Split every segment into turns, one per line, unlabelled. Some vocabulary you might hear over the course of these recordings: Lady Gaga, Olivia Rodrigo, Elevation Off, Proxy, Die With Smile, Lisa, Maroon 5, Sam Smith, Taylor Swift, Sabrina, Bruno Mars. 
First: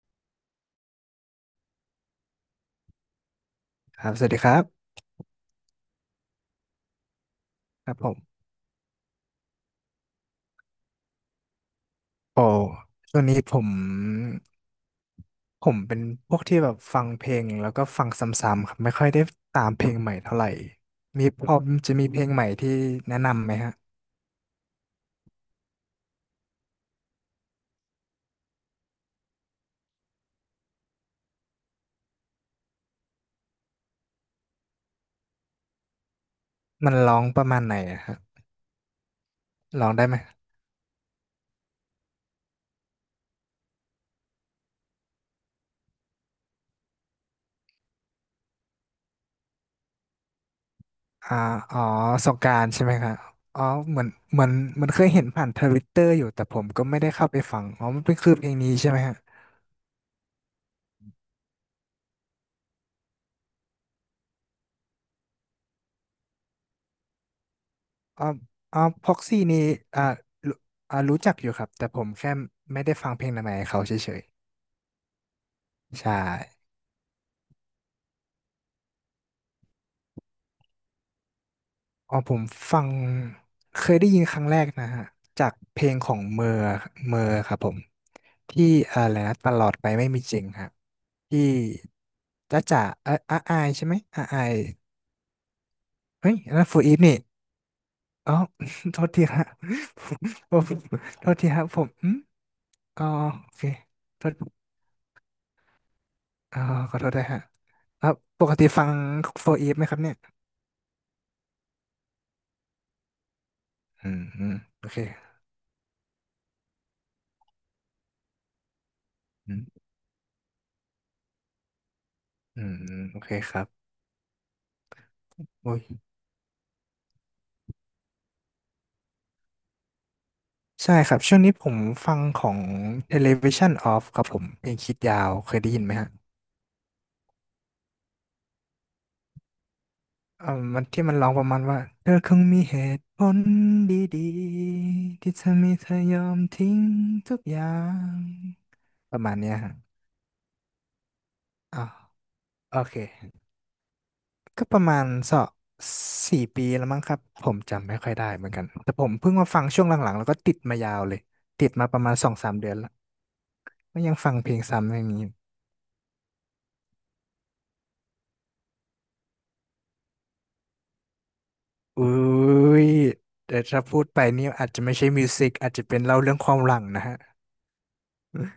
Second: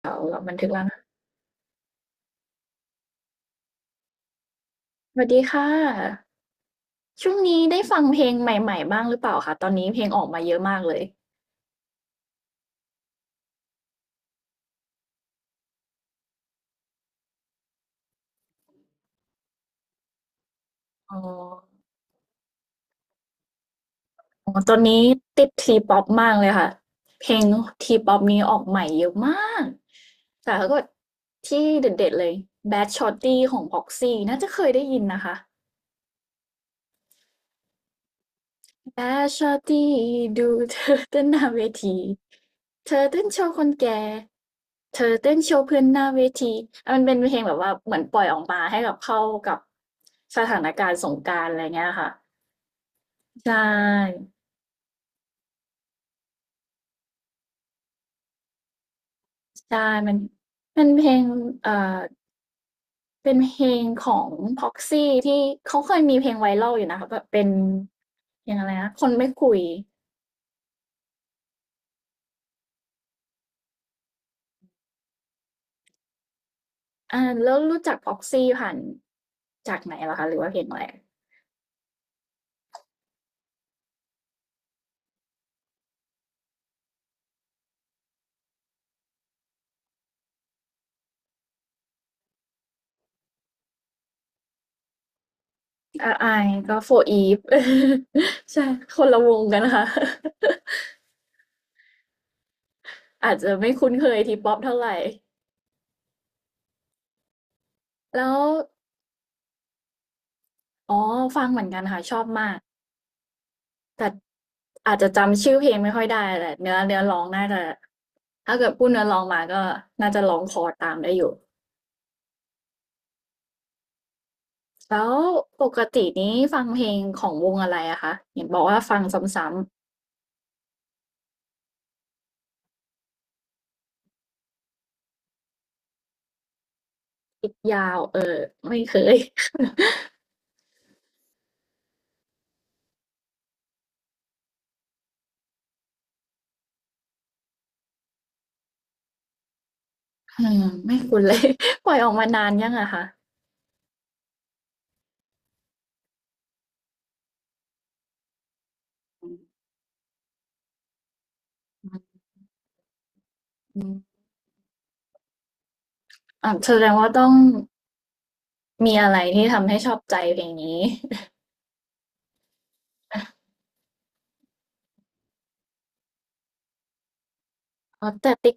เดี๋ยวเราบันทึกแล้วนะ
ครับสวัสดีครับ
สวัสดีค่ะช่วงนี้ได้
ครับ
ฟัง
ผม
เพลงใหม่ๆบ้างหรือเปล่าคะตอนนี้เพลงออกมาเยอะมากเลย
โอ้ช่วงนี้ผมเป็นพวกที่แบบฟังเพลงแล้วก็ฟังซ้ำๆครับไม่ค่อยได้ตามเพลงใหม่เท่าไหร่
อ๋อ
มีพอจะมีเพลงใหม่ที่แนะนำไหมฮะ
อ๋อตอนนี้ติด T-pop มากเลยค่ะเพลง T-pop นี้ออกใหม่เยอะมากแต่ถ้าเกิดที่เด็ดๆเลย Bad Shorty ของ Proxy น่าจะเคยได้ยินนะคะ
มันร้องประมาณไหนอะฮะ
ตาชอ
ร้อ
ตี้
งได้ไหม
ดูเธอเต้นหน้าเวทีเธอเต้นโชว์คนแก่เธอเต้นโชว์เพื่อนหน้าเวทีอ่ะมันเป็นเพลงแบบว่าเหมือนปล่อยออกมาให้กับเข้ากับสถานการณ์สงก
อ่า
รานต์อะไร
อ๋อ
เงี้ยค่ะ
สงกรานต์ใช่ไหมครับ
ใช
อ๋อเหมือน
่
เหมือนมันเคยเห็นผ่านทวิตเตอร์อยู่แต่ผมก็ไม่ได้เข้าไปฟังอ๋อมันเป็นคือเพลงนี้ใช่ไหมฮะ
ใช่มันเป็นเพลงเอ่อเป็นเพลงของ Proxy ที่เขาเคยมีเพลงไวรัลอยู่นะคะแบบเป็น
อ๋อ
เพลงอะไร
อ๋อ
นะค
พ็
น
อก
ไม่
ซี่
คุ
นี่
ย
อ่ารู้รู้จักอยู่ครับแต่ผมแค่ไม่ได้ฟังเพลงใหม่ๆของเขาเฉย ใช่
อ่าแล้วรู้จัก Proxy ผ่านจากไหนเหรอคะหรือว่าเพลงอะไร
อ๋อผมฟังเคยได้ยินครั้งแรกนะฮะจากเพลงของเมอร์ครับผมที่อะไรนะตลอดไปไม่มีจริงครับที่จ้ะจ๋าอาอายใช่ไหมอาอาย
RI
เฮ้ยอันนั่นโฟ
ก็
ร์อีฟนี่
4EVE
อ๋อ
ใช่
โท
ค
ษ
นละ
ที
วง
ฮะ
กันนะค่ะ
ผมโทษทีครับผมอืมอ๋อ
อาจ
โอ
จะ
เค
ไม่คุ้นเคย
โทษ
ทีป๊อปเท่าไหร่
อ๋อขอโทษด้วยฮะครับ
แล้ว
ปกติฟังโฟร์อีฟไหมครับเนี่ย
อ๋อฟังเหมือนกันค่ะชอบมาก
อื
แต่
มอืมโอ
อา
เค
จจะจำชื่อเพลงไม่ค่อยได้แหละเนื้อร้องน่าจะถ้าเกิดพูดเนื้อร้องมา
อื
ก็
ม
น่าจะร้องคอตามได้อยู่
อืมโอเคครับ
แล้วปกตินี้ฟังเพลงของวงอะไรอะคะเห็นบอกว่าฟังซ้
ใช่ครับช่วงนี้ผมฟังของ Elevation Off ครับผมเพลงคิดยาวเคยได้ยินไหมฮะ
ำๆยาวเออไม่เคย
มันที่มันร้องประมาณว่าเธอคงมีเหตุผลดีๆที่ทำให้เธอยอมทิ้งทุกอย่างประมาณเนี้ยฮะ
อืมไม่คุ้นเลย
อ๋อ
ปล่อยออกมานานยัง
โอ
อะ
เค
คะ
ก็ประมาณสองสี่ปีแล้วมั้งครับผมจำไม่ค่อยได้เหมือนกันแต่ผมเพิ่งมาฟังช่วงหลังๆแล้วก็ติดมายาวเลยติดมาประมาณสองสามเดือนแล้ว
อืม
ก็ยังฟังเพลงซ้ำอย่างนี้
อ่ะแสดงว่าต้อง มีอะไรที่ทำให้ชอบใจเพลงนี้
อุ้ยแต่ถ้าพูดไปนี่อาจจะไม่ใช่มิวสิกอาจจะเป็นเล่าเรื่องความหลังนะฮะ
อ๋อแต่ติ๊ก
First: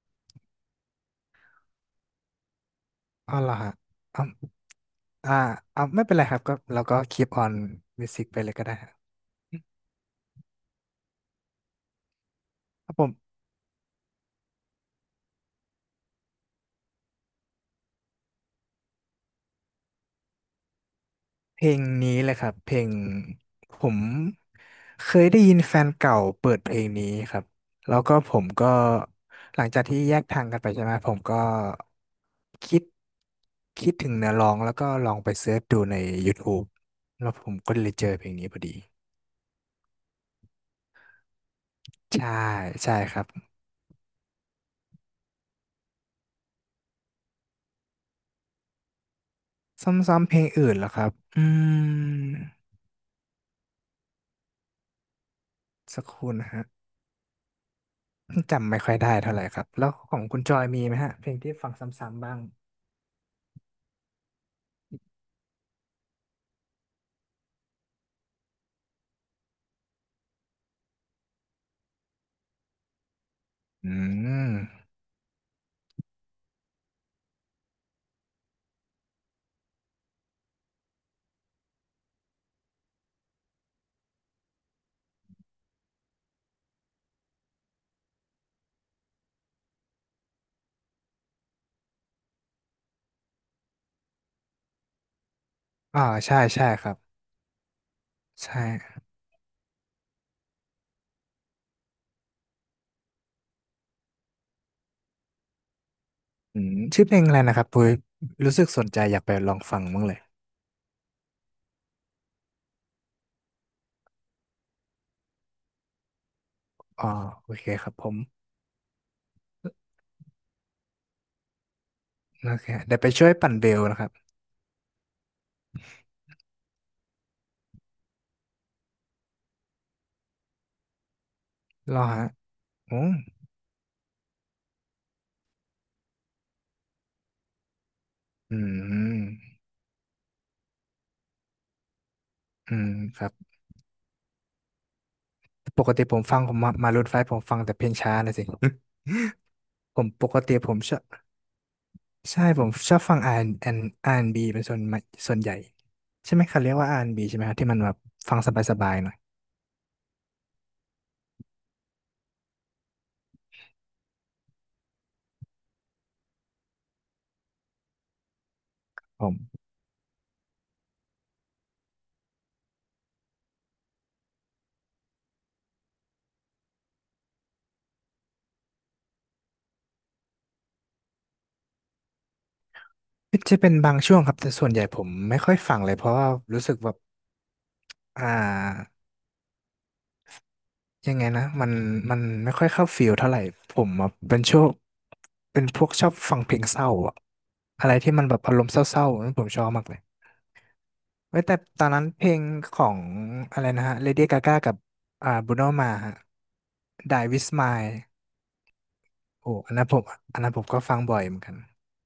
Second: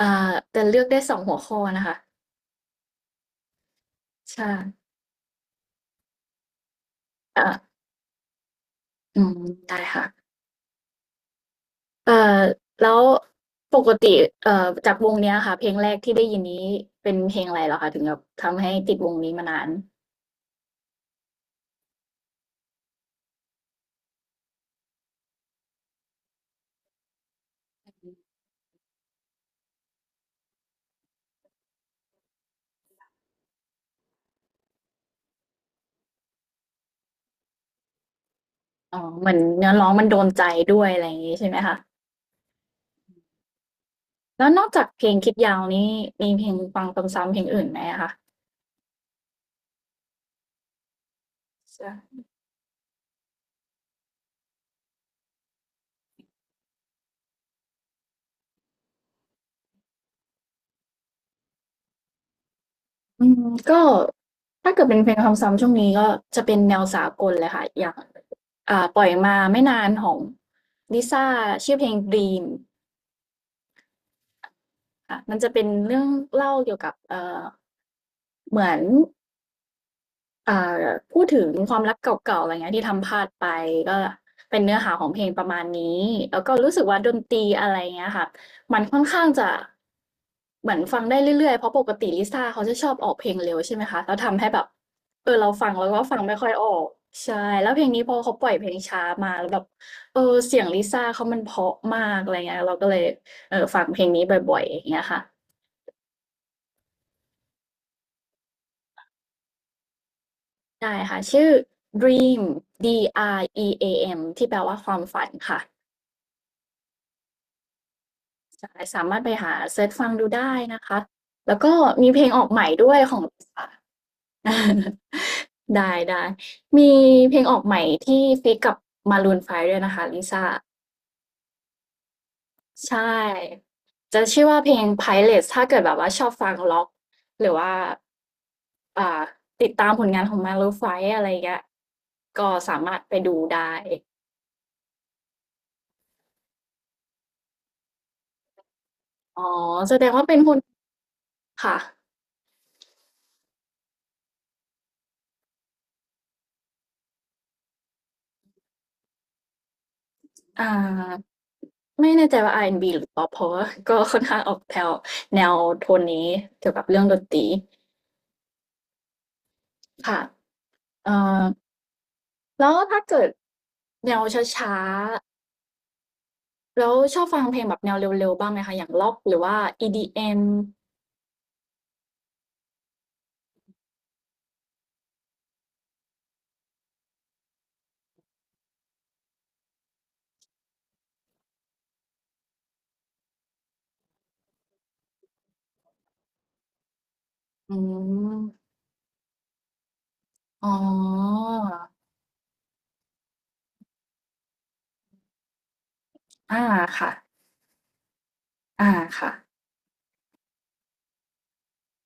อ่าแต่เลือกได้2หัวข้อนะคะ
อ๋อเหรอฮะอ่า
ใช่
อ่าไม่เป็นไรครับก็เราก็คีปออ
อา
นมิวสิกไปเลยก็ได้ครับ
อืมได้ค่ะเอ่อ
ครั
แล้
บ
ว
ผม
ปกติจากวงเนี้ยค่ะเพลงแรกที่ได้ยินนี้เป็นเพลงอะไรเหรอคะถึงแบบทำให้ติดวงนี้มานาน
เพลงนี้เลยครับเพลงผมเคยได้ยินแฟนเก่าเปิดเพลงนี้ครับแล้วก็ผมก็หลังจากที่แยกทางกันไปใช่ไหมผมก็คิดคิดถึงเนื้อร้องแล้วก็ลองไปเสิร์ชดูใน YouTube แล้วผมก็เลยเจอเพลงนี้พอดี
อ๋อเหมือนเนื้อร้องมันโดนใจด้วยอะไรอย่างงี้ใช่ไหมคะ
ใช่ใช่ครับ
แล้วนอกจากเพลงคิดยาวนี้ มีเพลงฟังซ้ำๆเพลงอื่นไหมอะคะ
ซ้ำๆเพลงอื่นเหรอครับอื
ใช่
มสักครู่นะฮะจำไม่ค่อยได้เท่าไหร่ครับแล้วของคุณจอยมีไหมฮะเพลงที่ฟังซ้ำๆบ้าง
อืมก็ถ้าเกิดเป็นเพลงซ้ำๆช่วงนี้ก็จะเป็นแนวสากลเลยค่ะอย่างอ่าปล่อยมาไม่นานของ Lisa ชื่อเพลง "Dream"
อืม
ค่ะมันจะเป็นเรื่องเล่าเกี่ยวกับเหมือน อ่าพูดถึงความรักเก่าๆอะไรเงี้ยที่ทำพลาดไปก็เป็นเนื้อหาของเพลงประมาณนี้แล้วก็รู้สึกว่าดนตรีอะไรเงี้ยค่ะมันค่อนข้างจะเหมือนฟังได้เรื่อยๆเพราะปกติลิซ่าเขาจะชอบออกเพลงเร็วใช่ไหมคะแล้วทำให้แบบเออเราฟังแล้วก็ฟัง
ใช่
ไม่ค่อย
ใช่
ออ
ค
ก
รับ
ใช่แล้วเพลงนี้พอเขาปล่อย
ใช่
เพลงช้ามาแล้วแบบเออเสียงลิซ่าเขามันเพราะมากอะไรเงี้ยเราก็เลยเออฟังเพลงนี้บ่อยๆอย่างเงี้ยค่ะ
อืมชื่อเพลงอะไรนะครับปุ้ยรู้สึกสนใจอยากไปลองฟังบ้างเลย
ได้ค่ะชื่อ Dream D R E A M ที่แปลว่าความฝันค่ะ
อ๋อโอเคครับผม
ใช่สามารถไปหาเซิร์ชฟังดูได้นะคะแล้วก็มีเพลงออ
โอ
กให
เค
ม่ด้
เดี๋
ว
ย
ย
วไป
ของ
ช่วย
ลิ
ปั่นเบ
ซ่า
ลนะครับ
ได้ได้มีเพลงออกใหม่ที่ฟีกกับ Maroon 5ด้วยนะคะลิซ่า
รอฮะ
ใช่
โอ้
จะชื่อว่าเพลง Pilot ถ้าเกิดแบบว่าชอบฟังล็อกหรือว่า
อื
อ่า
ม
ติดตามผลงานของ Maroon 5อะไรอย่างเงี้ยก็
อื
สา
ม
มารถไป
ครับ
ดูได้
ปกติผมฟังผมมารูทไฟว์ผมฟังแต่เพลงช้านะสิ
อ๋อ แส
ผ
ด
ม
ง
ป
ว่าเป็
ก
นค
ติ
น
ผมชอบ
ค่ะ
ใช่ผมชอบฟัง R&B R&B เป็นส่วนมากส่วนใหญ่ใช่ไหมเขาเรียกว่าอาร์แอนด์บ b ใช่ไหมครับที่มันแบบฟังสบายๆหน่อย
อ่าไม่แน่ใจว่าอาร์แอนด์บ b หรือป๊อปเพราะว่าก็ค่อนข้างออกแถวแนวโทนนี้เกี่ยวกับเรื่องดนตรี
ผม
ค่ะเอ่อแล้วถ้าเกิดแนวช้าๆแล้วชอบฟังเพลงแบบแนวเร็วๆ บ้างไหมคะ อย่างร็อกหรือว่า EDM
จะเป็นบางช่วงครับแต่ส่วนใหญ่ผมไม่ค่อยฟังเลยเพราะว่ารู้สึกแบบอ่ายังไงนะมันไม่ค่อยเข้าฟิลเท่าไหร่ผมอะเป็นช่วงเป็นพวกชอบฟังเพลงเศร้าอะ
อื
อะไรที่มันแบบอาร
ม
มณ์เศร้าๆนั่นผมชอบมากเลย
อ๋
เว้ย
อ
แต่ตอนนั้นเพลงของอะไรนะฮะ Lady Gaga กับBruno Mars ฮะ
อาค่ะ
Die With Smile
อาค่ะ
โอ้อันนั้นผมอันนั้นผมก็ฟังบ่อยเหมือนกัน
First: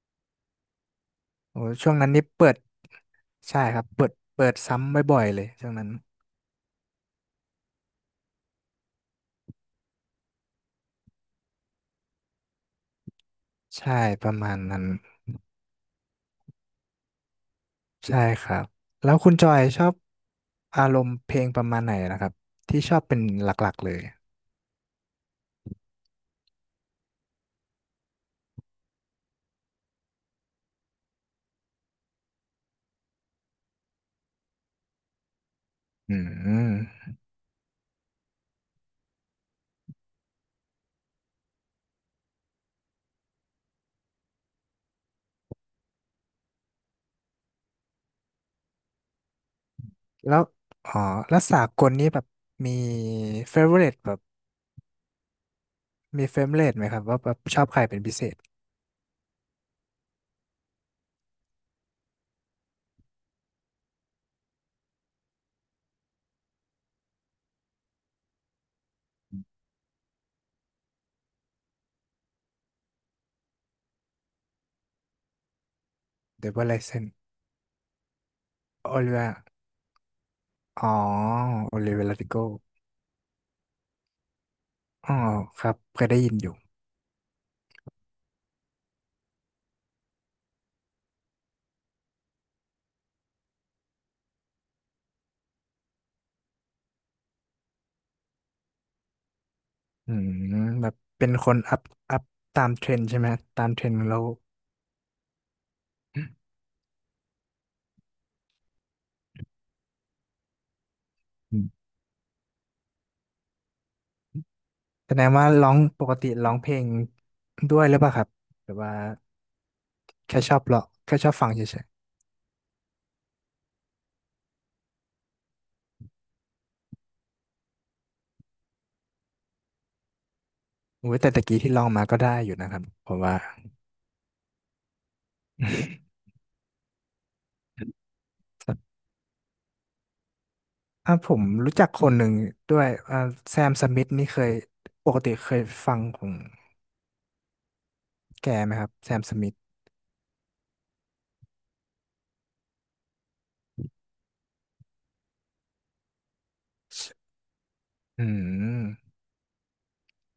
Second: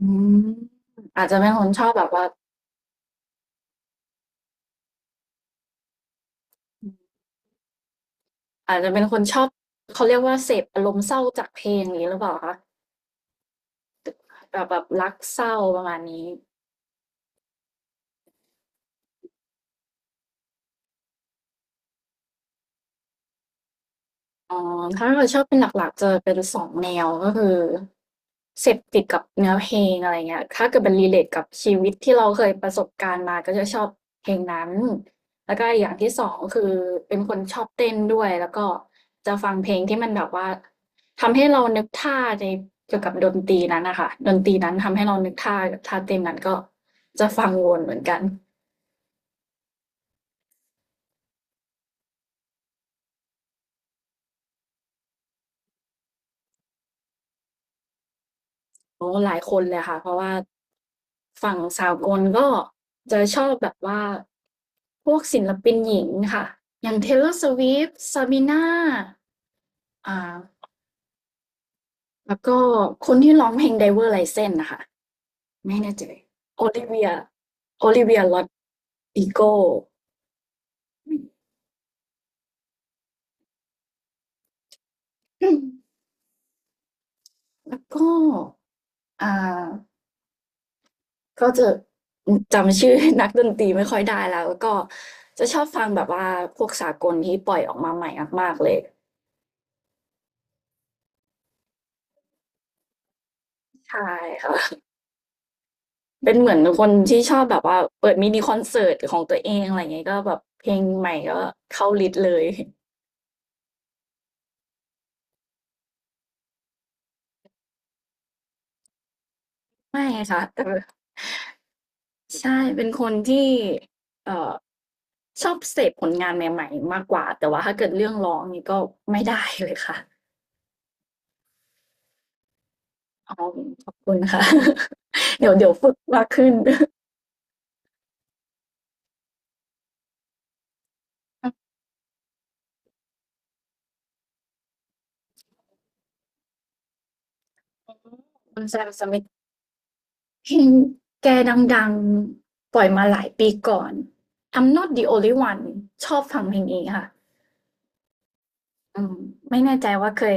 อืมอาจจะเป็น
โอ้
คนชอ
ช่
บ
วง
แบ
นั้น
บ
นี่
ว่า
เปิด ใช่ครับ เปิดซ้ำบ่อยๆเลยช่วงนั้น
อาจจะเป็นคนชอบเขาเรียกว่าเสพอารมณ์เศร้าจากเพลงอย่างงี้หรือเปล่าคะ
ใช่ประมา
แบ
ณ
บแบ
นั้น
บรักเศร้าประมาณนี้
ใช่ครับ แล้วคุณจอยชอบอารมณ์เพลงประมาณไหนนะครับที่ชอบเป็นหลักๆเลย
อ๋อถ้าเกิดชอบเป็นหลักๆจะเป็นสองแนวก็คือเสพติดกับเนื้อเพลงอะไรเงี้ยถ้าเกิดมัน relate กับชีวิตที่เราเคยประสบการณ์มาก็จะชอบเพลงนั้นแล้วก็อีกอย่าง
อื
ที่2ก็คือ
ม
เป็นคนชอบเต้นด้วยแล้วก็จะฟังเพลงที่มันแบบว่าทำให้เรานึกท่าในเกี่ยวกับดนตรีนั้นน่ะค่ะดนตรีนั้นทำให้เรานึกท่าเต้นนั้นก็จะฟังวนเหมือนกัน
แล้ว อ๋อแล้วสากลนี้แบบมีเฟเวอร์เแบบมีเฟเวอร์เไหมครับว่าแบบชอบใครเป็นพิเศษ
โอ้หลายคนเลยค่ะ เพราะว่าฝั่งสากลก็จะชอบแบบว่าพวกศิลปินหญิงค่ะ อย่าง Taylor Swift Sabrina อ่าแล้วก็คนที่ร้องเพลง Driver's License น่ะค่ะไม่แน่ใจ
เดวิ l ไลเซน
Olivia Olivia
โอลิเว
Rodrigo
อ๋อโอลิเวลาติโกอ๋อ
อืม
ครับเคยได้ยินอยู่
แล้วก็อ่าก็จะอืมจำชื่อนักดนตรีไม่ค่อยได้แล้ว แล้วก็จะชอบฟังแบบว่าพวกสากลที่ปล่อยออกมาใหม่มากๆเลย
อืมแบบเป็นคนอัพตามเทรนด์ใช่ไหมตามเทรนด์
ใช่
เรา
ค่ะ เป็นเหมือนคนที่ชอบแบบว่าเปิดมินิคอนเสิร์ตของตัวเองอะไรเงี้ยก็แบบเพลงใหม่ก็
อืม
เข้าลิสต์เลย
แสดงว่าร้องปกติร้องเพลงด้วยหรือเปล่าครับหรือว่า
ไม่
แค่
ค่ะ
ชอบ
แต่
ร้องแค่ชอบฟังเฉย
ใช่เป็นคนที่เอ่อชอบเสพผลงานใหม่ๆมากกว่าแต่ว่าถ้าเกิดเรื่องร้องนี่ก็ไม่ได้เลยค่ะ
ๆโอ้ยแต่ตะกี้ที่ร้องมาก็ได้อยู่นะครับผม
อ๋
ว่า
อขอบคุณค่ะ เดี๋ยวฝึกมา กขึ้น
อ่ะผม
อืม
รู้จักคนหนึ่งด้วยแซมสมิธนี่เคยปกติเคยฟังของแก
คุณ
ไหม
แส
ครั
ม
บ
ส
แซ
m i
มสมิธ
t เพลงแกดังๆปล่อยมาหลายปีก่อน I'm Not the Only One ชอบฟังเพลงนี้ค่ะ
อื
อื
ม
มไม่แน่ใจว่าเคย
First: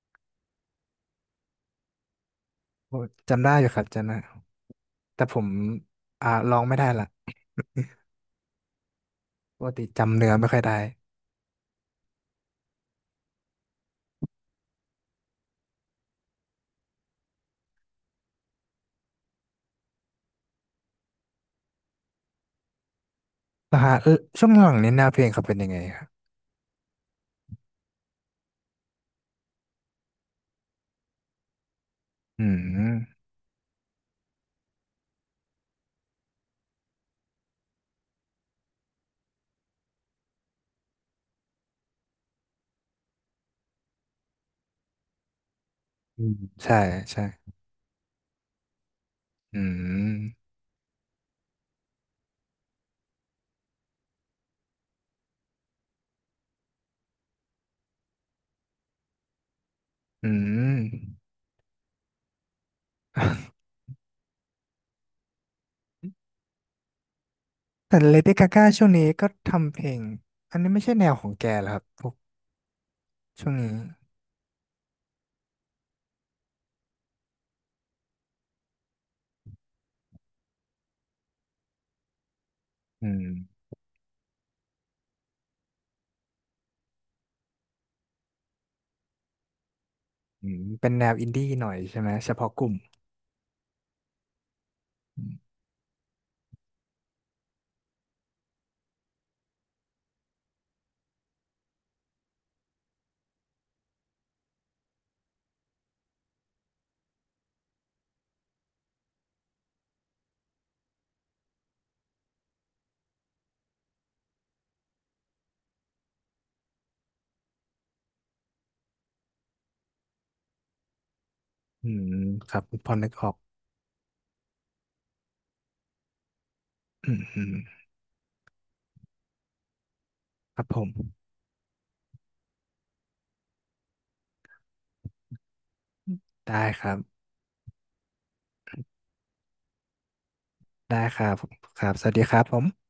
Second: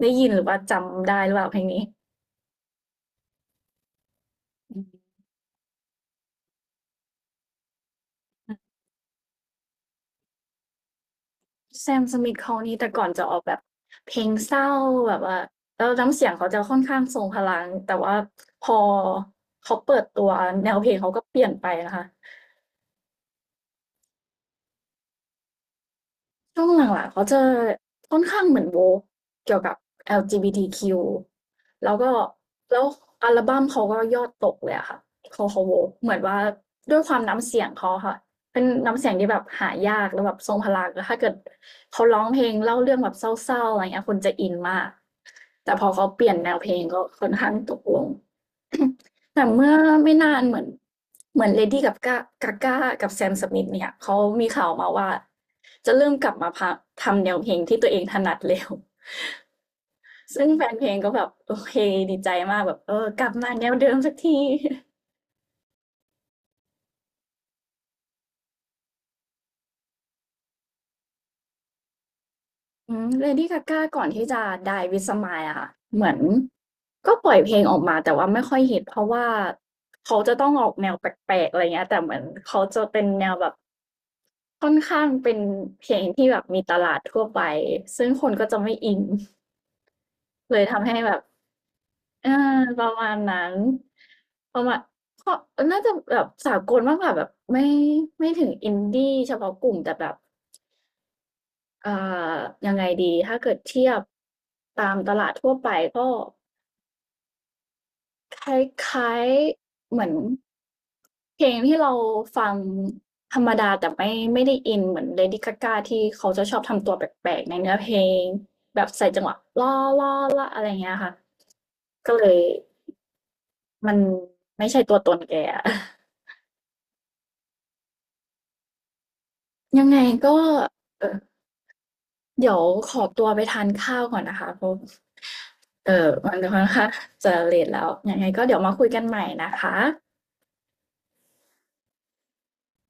ได้ยินหรือว่าจำได้หรือเปล่าเพลงนี้
โอ้จำได้อยู่ครับจำได้
อืม
แต่ผมร้องไม่ได้ละปกติจำเนื้อไม่ค่อยได้
แซมสมิทเขานี่แต่ก่อนจะออกแบบเพลงเศร้าแบบว่าแล้วน้ำเสียงเขาจะค่อนข้างทรงพลังแต่ว่าพอเขาเปิดตัวแนวเพลงเขาก็เปลี่ยนไปนะคะ
นะฮะเออช่วงหลังนี้แนวเพลงเขาเป็นยังไงครับ
ช่วงหลังๆเขาจะค่อนข้างเหมือน woke เกี่ยวกับ LGBTQ แล้วก็
อื
แล้ว
ม
อัลบัมเขาก็ยอดตกเลยอะค่ะเขา woke เหมือนว่าด้วยความน้ำเสียงเขาอะค่ะเป็นน้ำเสียงที่แบบหายากแล้วแบบทรงพลังแล้วถ้าเกิดเขาร้องเพลงเล่าเรื่องแบบเศร้าๆอะไรเงี้ยคนจะอินมากแต่พอเขาเป
อื
ลี่
ม
ยนแนวเพล
ใช่
งก็
ใช่
ค่อนข้างตกลง แต่
อื
เมื่อไม่นาน
ม
เหมือน Lady Gaga Gaga กับ Sam Smith เนี่ยเขามีข่าวมาว่าจะเริ่มกลับมาพะทำแนวเพลงที่ตัวเองถนัดแล้ว
อื
ซึ่งแฟนเพลงก็
ม
แบบโอเคดีใจมากแบบเออกลับมา แนวเดิมสักที
แต่เลดี้กาก้าช่วงนี้ก็ทำเพลงอันนี้ไม่ใช่แนวของแกเหรอครับพวก
อืม Lady
ช่วงนี้
Gaga ก่อนที่จะ Die with Smile อะค่ะเหมือนก็ปล่อยเพลงออกมาแต่ว่าไม่ค่อยฮิตเพราะว่าเขาจะต้องออกแนวแปลกๆอะไรเงี้ยแต่เหมือนเขาจะเป็
อื
น
ม
แนวแบบ ค่อนข้างเป็นเพลงที่แบบมีตลาดทั่วไปซึ่งคนก็จะไม่อิน
อื
เล
ม
ยทำ
เป็น
ให้
แน
แบ
ว
บ
อินดี้หน่อยใช่ไหม
เอ
เฉ
อ
พาะกลุ่ม
ประมาณนั้นประมาณก็น่าจะแบบสากลมากกว่าแบบไม่ถึง Indie เฉพาะกลุ่มแต่แบบอ่ายังไงดีถ้าเกิดเทียบตามตลาดทั่วไปก็ คล้ายๆเหมือนเพลงที่เราฟังธรรมดาแต่ไม่ได้อินเหมือน Lady Gaga ที่เขาจะชอบทำตัวแปลกๆในเนื้อเพลงแบบใส่จังหวะอะไรอย่างเงี้ยค่ะ
อืม
ก็เลย
ครับพอนึกออก
มันไม่ใช่ตัวตนแกอะ
อืมอืม
ยังไงก็
ครับผม
เอ่อเดี๋ยวขอตัวไปทานข้าวก่อนนะคะเพราะมัน
ได้
ค่อน
ค
ข้า
รั
ง
บ
จะเลตแล้วยังไงก็เดี๋ยวมาคุยกันใหม่นะคะ
ได้ครับครับสวัสดีครับผม